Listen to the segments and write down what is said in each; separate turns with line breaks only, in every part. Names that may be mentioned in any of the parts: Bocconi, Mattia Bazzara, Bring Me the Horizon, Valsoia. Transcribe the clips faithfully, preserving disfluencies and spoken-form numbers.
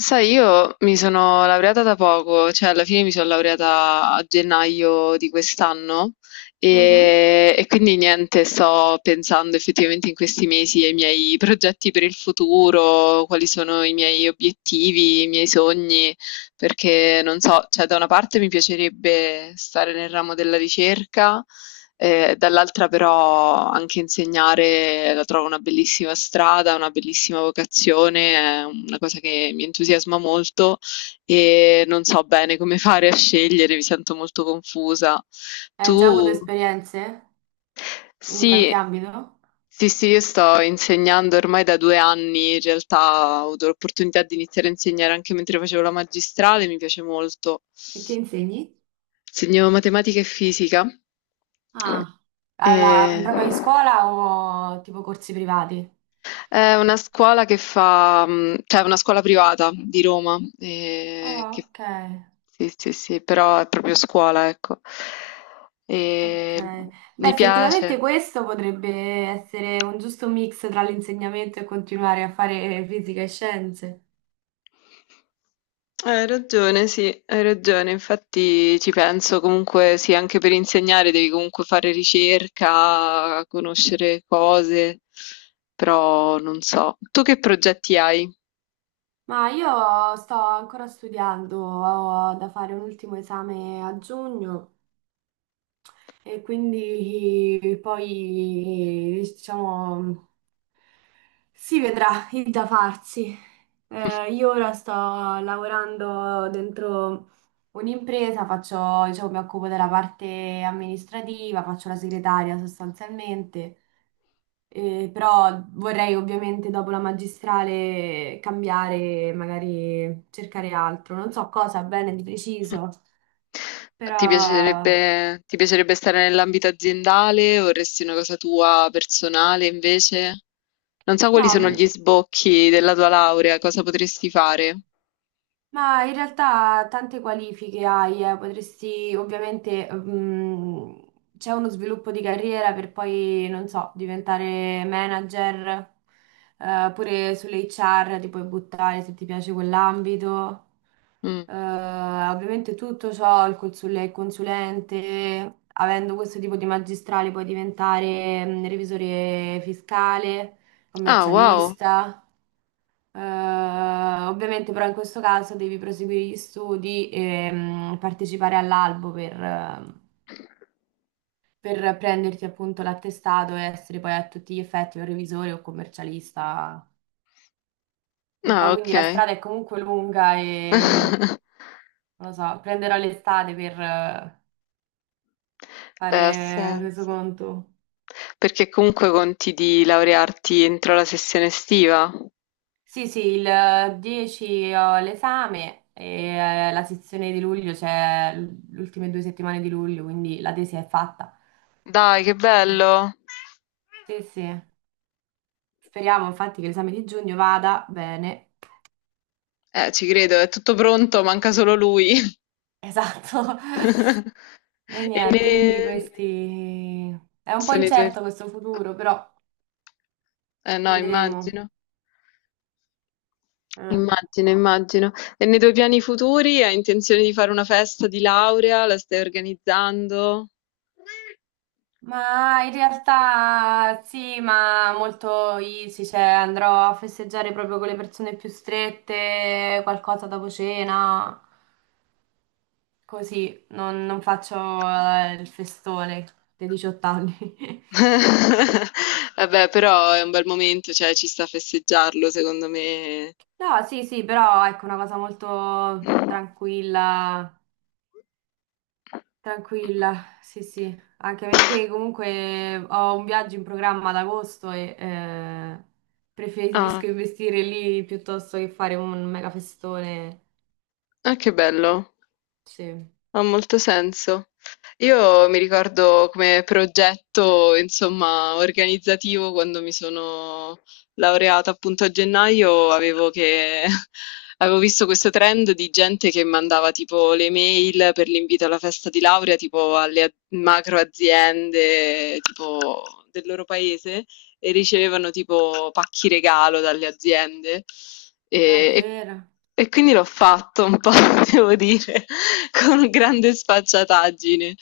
Sai, io mi sono laureata da poco, cioè alla fine mi sono laureata a gennaio di quest'anno
Mhm.
e, e quindi niente, sto pensando effettivamente in questi mesi ai miei progetti per il futuro, quali sono i miei obiettivi, i miei sogni, perché non so, cioè da una parte mi piacerebbe stare nel ramo della ricerca. Ehm, dall'altra però anche insegnare la trovo una bellissima strada, una bellissima vocazione, è una cosa che mi entusiasma molto e non so bene come fare a scegliere, mi sento molto confusa.
Hai già avuto
Tu?
esperienze in qualche
Sì.
ambito?
Sì, sì, io sto insegnando ormai da 2 anni, in realtà ho avuto l'opportunità di iniziare a insegnare anche mentre facevo la magistrale, mi piace molto.
E che insegni?
Studio matematica e fisica.
Ah, alla,
E-
proprio in scuola o tipo corsi privati?
È una scuola che fa, mh, cioè è una scuola privata di Roma, eh,
Ah,
che-
ok,
sì, sì, sì, però è proprio scuola, ecco. E
ok. Beh,
mi piace.
effettivamente questo potrebbe essere un giusto mix tra l'insegnamento e continuare a fare fisica e scienze.
Hai ragione, sì, hai ragione. Infatti ci penso comunque, sì, anche per insegnare devi comunque fare ricerca, conoscere cose, però non so. Tu che progetti hai?
Ma io sto ancora studiando, ho da fare un ultimo esame a giugno. E quindi eh, poi, eh, diciamo, si vedrà il da farsi. Eh, io ora sto lavorando dentro un'impresa, faccio, diciamo, mi occupo della parte amministrativa, faccio la segretaria sostanzialmente. Eh, però vorrei ovviamente dopo la magistrale cambiare, magari cercare altro, non so cosa bene di preciso,
Ti
però
piacerebbe, ti piacerebbe stare nell'ambito aziendale? Vorresti una cosa tua personale invece? Non so quali
no.
sono
mm,
gli sbocchi della tua laurea, cosa potresti fare?
Ma in realtà tante qualifiche hai, eh, potresti ovviamente, mm, c'è uno sviluppo di carriera per poi, non so, diventare manager, eh, pure sulle acca erre ti puoi buttare se ti piace quell'ambito.
Mm.
Eh, ovviamente tutto ciò, il consul- consulente, avendo questo tipo di magistrale puoi diventare, mm, revisore fiscale,
Ah, wow.
commercialista. Eh, Ovviamente però in questo caso devi proseguire gli studi e mh, partecipare all'albo per, eh, per prenderti appunto l'attestato e essere poi a tutti gli effetti un revisore o commercialista. Un
Ah,
po', quindi la
ok.
strada è comunque lunga e non lo so, prenderò l'estate per eh,
Beh, ha
fare
senso.
resoconto.
Perché comunque conti di laurearti entro la sessione estiva?
Sì, sì, il eh, dieci ho l'esame e eh, la sezione di luglio c'è l- le ultime due settimane di luglio, quindi la tesi è fatta.
Dai, che
Sì,
bello!
sì. Speriamo infatti che l'esame di giugno vada bene.
Eh, ci credo, è tutto pronto, manca solo lui.
Esatto. E
E
niente,
ne,
quindi questi... È un po'
sono i tuoi.
incerto questo futuro, però
Eh, no,
vedremo.
immagino.
Eh.
Immagino, immagino. E nei tuoi piani futuri hai intenzione di fare una festa di laurea? La stai organizzando?
Ma in realtà sì, ma molto easy, cioè andrò a festeggiare proprio con le persone più strette, qualcosa dopo cena, così, non, non faccio eh, il festone dei diciotto anni.
Vabbè, però è un bel momento, cioè ci sta a festeggiarlo, secondo me.
No, sì, sì, però ecco una cosa molto
Mh-mh.
tranquilla. Tranquilla, sì, sì, anche perché comunque ho un viaggio in programma ad agosto e eh, preferisco
Ah,
investire lì piuttosto che fare un mega festone.
ah, che bello.
Sì,
Ha molto senso. Io mi ricordo, come progetto, insomma, organizzativo, quando mi sono laureata appunto a gennaio, avevo che avevo visto questo trend di gente che mandava tipo le mail per l'invito alla festa di laurea, tipo alle a- macro aziende, tipo del loro paese, e ricevevano tipo pacchi regalo dalle aziende. E, e-
davvero.
e quindi l'ho fatto un po', devo dire, con grande sfacciataggine.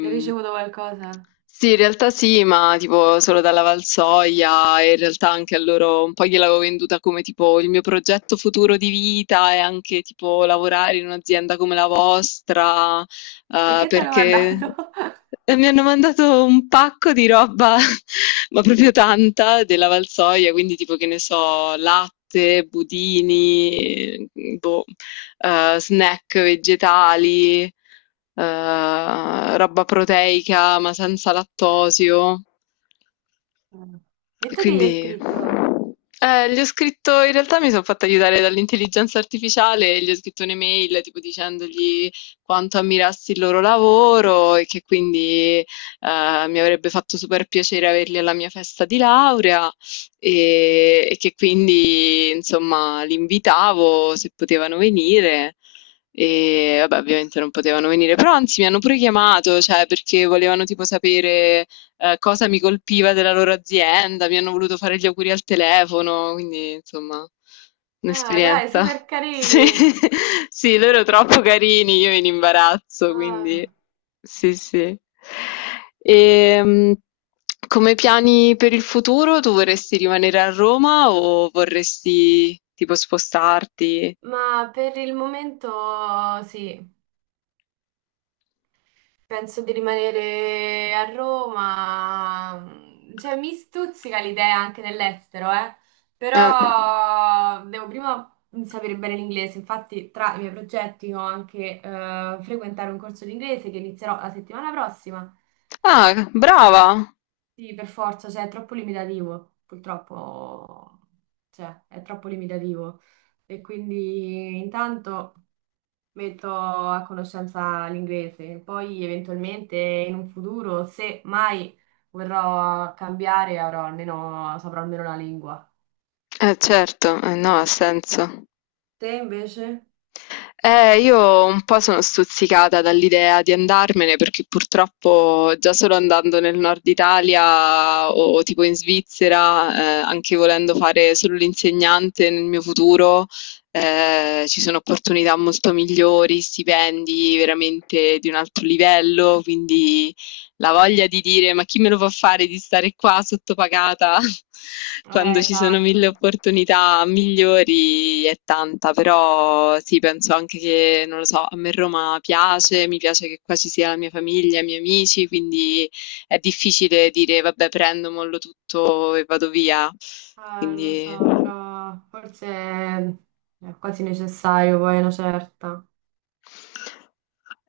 Hai ricevuto qualcosa?
sì, in realtà sì, ma tipo solo dalla Valsoia, e in realtà anche a loro un po' gliel'avevo venduta come tipo il mio progetto futuro di vita e anche tipo lavorare in un'azienda come la vostra, eh,
Perché te l'ho
perché,
mandato?
e mi hanno mandato un pacco di roba, ma proprio tanta, della Valsoia, quindi tipo che ne so, latte, budini, boh, eh, snack vegetali, eh, roba proteica ma senza lattosio.
Mm. E tu che gli hai
Quindi,
scritto?
eh, gli ho scritto, in realtà mi sono fatta aiutare dall'intelligenza artificiale e gli ho scritto un'email tipo dicendogli quanto ammirassi il loro lavoro e che quindi eh, mi avrebbe fatto super piacere averli alla mia festa di laurea e, e che quindi insomma li invitavo se potevano venire. E vabbè, ovviamente non potevano venire, però anzi mi hanno pure chiamato, cioè, perché volevano tipo sapere eh, cosa mi colpiva della loro azienda, mi hanno voluto fare gli auguri al telefono, quindi insomma,
Ah, dai,
un'esperienza.
super
Sì,
carini.
sì, loro troppo carini, io in imbarazzo, quindi
Ah,
sì, sì. E, come piani per il futuro, tu vorresti rimanere a Roma o vorresti tipo spostarti?
ma per il momento sì. Penso di rimanere a Roma, mm, cioè mi stuzzica l'idea anche dell'estero, eh.
Eh,
Però devo prima sapere bene l'inglese, infatti tra i miei progetti ho anche eh, frequentare un corso di inglese che inizierò la settimana prossima.
Ah, brava!
Sì, per forza, cioè è troppo limitativo, purtroppo, cioè è troppo limitativo. E quindi intanto metto a conoscenza l'inglese. Poi eventualmente in un futuro, se mai vorrò cambiare, avrò almeno, saprò almeno la lingua.
Eh, certo, eh, no, ha
Eh,
senso.
Te invece?
Eh, io un po' sono stuzzicata dall'idea di andarmene, perché purtroppo già solo andando nel nord Italia o tipo in Svizzera, eh, anche volendo fare solo l'insegnante nel mio futuro, eh, ci sono opportunità molto migliori, stipendi veramente di un altro livello, quindi la voglia di dire: "Ma chi me lo fa fare di stare qua sottopagata
Eh,
quando ci sono mille
esatto.
opportunità migliori" è tanta, però sì, penso anche che, non lo so, a me Roma piace, mi piace che qua ci sia la mia famiglia, i miei amici, quindi è difficile dire: "Vabbè, prendo, mollo tutto e vado via".
Eh, lo
Quindi
so, però forse è quasi necessario poi una certa.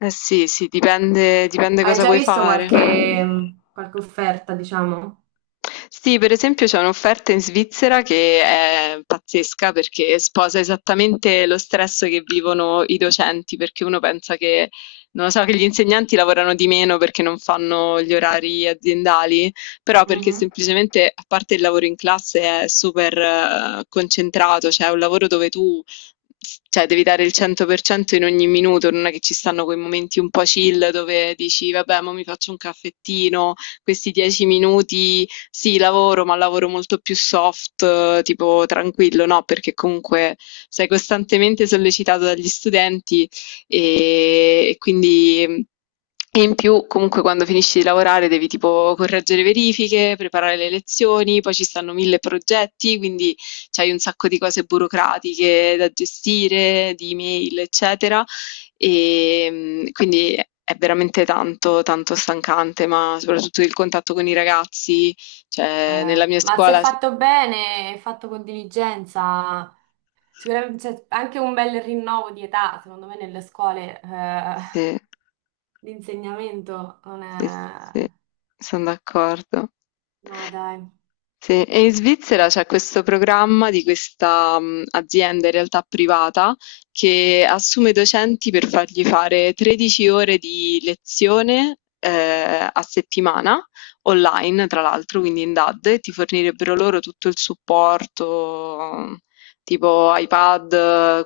eh sì, sì, dipende dipende
Hai
cosa
già
vuoi
visto
fare.
qualche, qualche offerta, diciamo?
Sì, per esempio c'è un'offerta in Svizzera che è pazzesca, perché sposa esattamente lo stress che vivono i docenti, perché uno pensa che, non lo so, che gli insegnanti lavorano di meno perché non fanno gli orari aziendali, però perché
Mhm.
semplicemente, a parte il lavoro in classe, è super eh, concentrato, cioè è un lavoro dove tu cioè devi dare il cento per cento in ogni minuto, non è che ci stanno quei momenti un po' chill dove dici vabbè, ma mi faccio un caffettino, questi dieci minuti sì, lavoro, ma lavoro molto più soft, eh, tipo tranquillo, no? Perché comunque sei costantemente sollecitato dagli studenti e, e quindi. E in più, comunque, quando finisci di lavorare devi tipo correggere verifiche, preparare le lezioni, poi ci stanno mille progetti, quindi c'hai un sacco di cose burocratiche da gestire, di email, eccetera. Ehm, quindi è è veramente tanto, tanto stancante, ma soprattutto il contatto con i ragazzi, cioè
Eh,
nella mia
ma se
scuola s-
fatto bene, e fatto con diligenza, sicuramente c'è anche un bel rinnovo di età, secondo me nelle scuole eh,
Sì,
l'insegnamento non
sì, sì, sì,
è...
sono d'accordo.
No, dai.
Sì, e in Svizzera c'è questo programma di questa mh, azienda in realtà privata che assume docenti per fargli fare 13 ore di lezione eh, a settimana, online tra l'altro, quindi in DAD, e ti fornirebbero loro tutto il supporto, tipo iPad,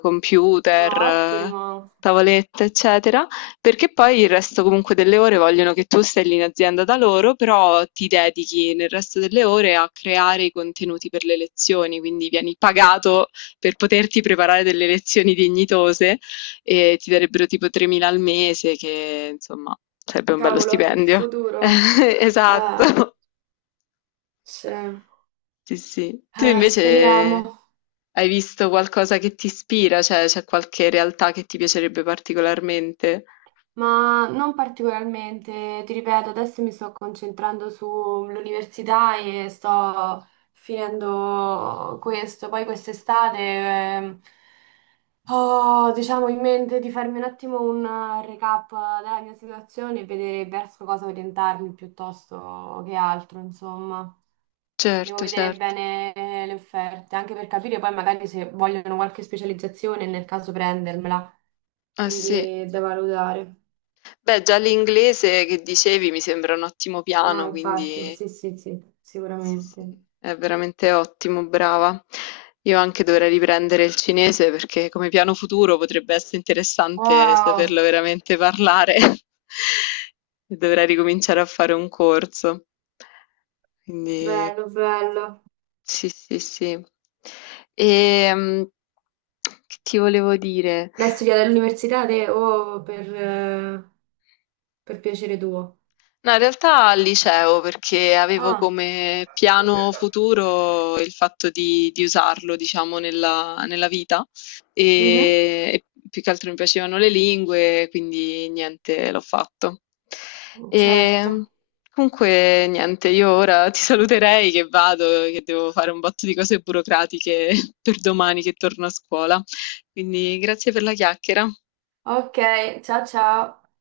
No,
computer, eh,
ottimo.
tavolette, eccetera. Perché poi il resto comunque delle ore vogliono che tu stai lì in azienda da loro, però ti dedichi nel resto delle ore a creare i contenuti per le lezioni, quindi vieni pagato per poterti preparare delle lezioni dignitose e ti darebbero tipo tremila al mese, che insomma sarebbe un bello
Cavolo, il
stipendio.
futuro. Eh,
Esatto.
sì.
Sì, sì. Tu
Eh,
invece
speriamo.
hai visto qualcosa che ti ispira? Cioè, c'è qualche realtà che ti piacerebbe particolarmente?
Ma non particolarmente, ti ripeto, adesso mi sto concentrando sull'università e sto finendo questo. Poi quest'estate ehm, ho, diciamo, in mente di farmi un attimo un recap della mia situazione e vedere verso cosa orientarmi piuttosto che altro, insomma. Devo
Certo,
vedere
certo.
bene eh, le offerte, anche per capire poi magari se vogliono qualche specializzazione, nel caso prendermela.
Ah sì.
Quindi è da valutare.
Beh, già l'inglese che dicevi mi sembra un ottimo
No,
piano,
infatti,
quindi
sì, sì, sì,
sì,
sicuramente.
sì, è veramente ottimo, brava. Io anche dovrei riprendere il cinese, perché come piano futuro potrebbe essere interessante
Wow,
saperlo veramente parlare. E dovrei ricominciare a fare un corso. Quindi
bello, bello.
sì, sì, sì. E, che ti volevo dire?
Lei studia all'università te o per, eh, per piacere tuo?
No, in realtà al liceo, perché avevo
Ah,
come piano futuro il fatto di, di usarlo, diciamo, nella, nella vita
mhm,
e, e più che altro mi piacevano le lingue, quindi niente, l'ho fatto.
certo.
E comunque, niente, io ora ti saluterei, che vado, che devo fare un botto di cose burocratiche per domani che torno a scuola. Quindi grazie per la chiacchiera.
Ok, ciao ciao.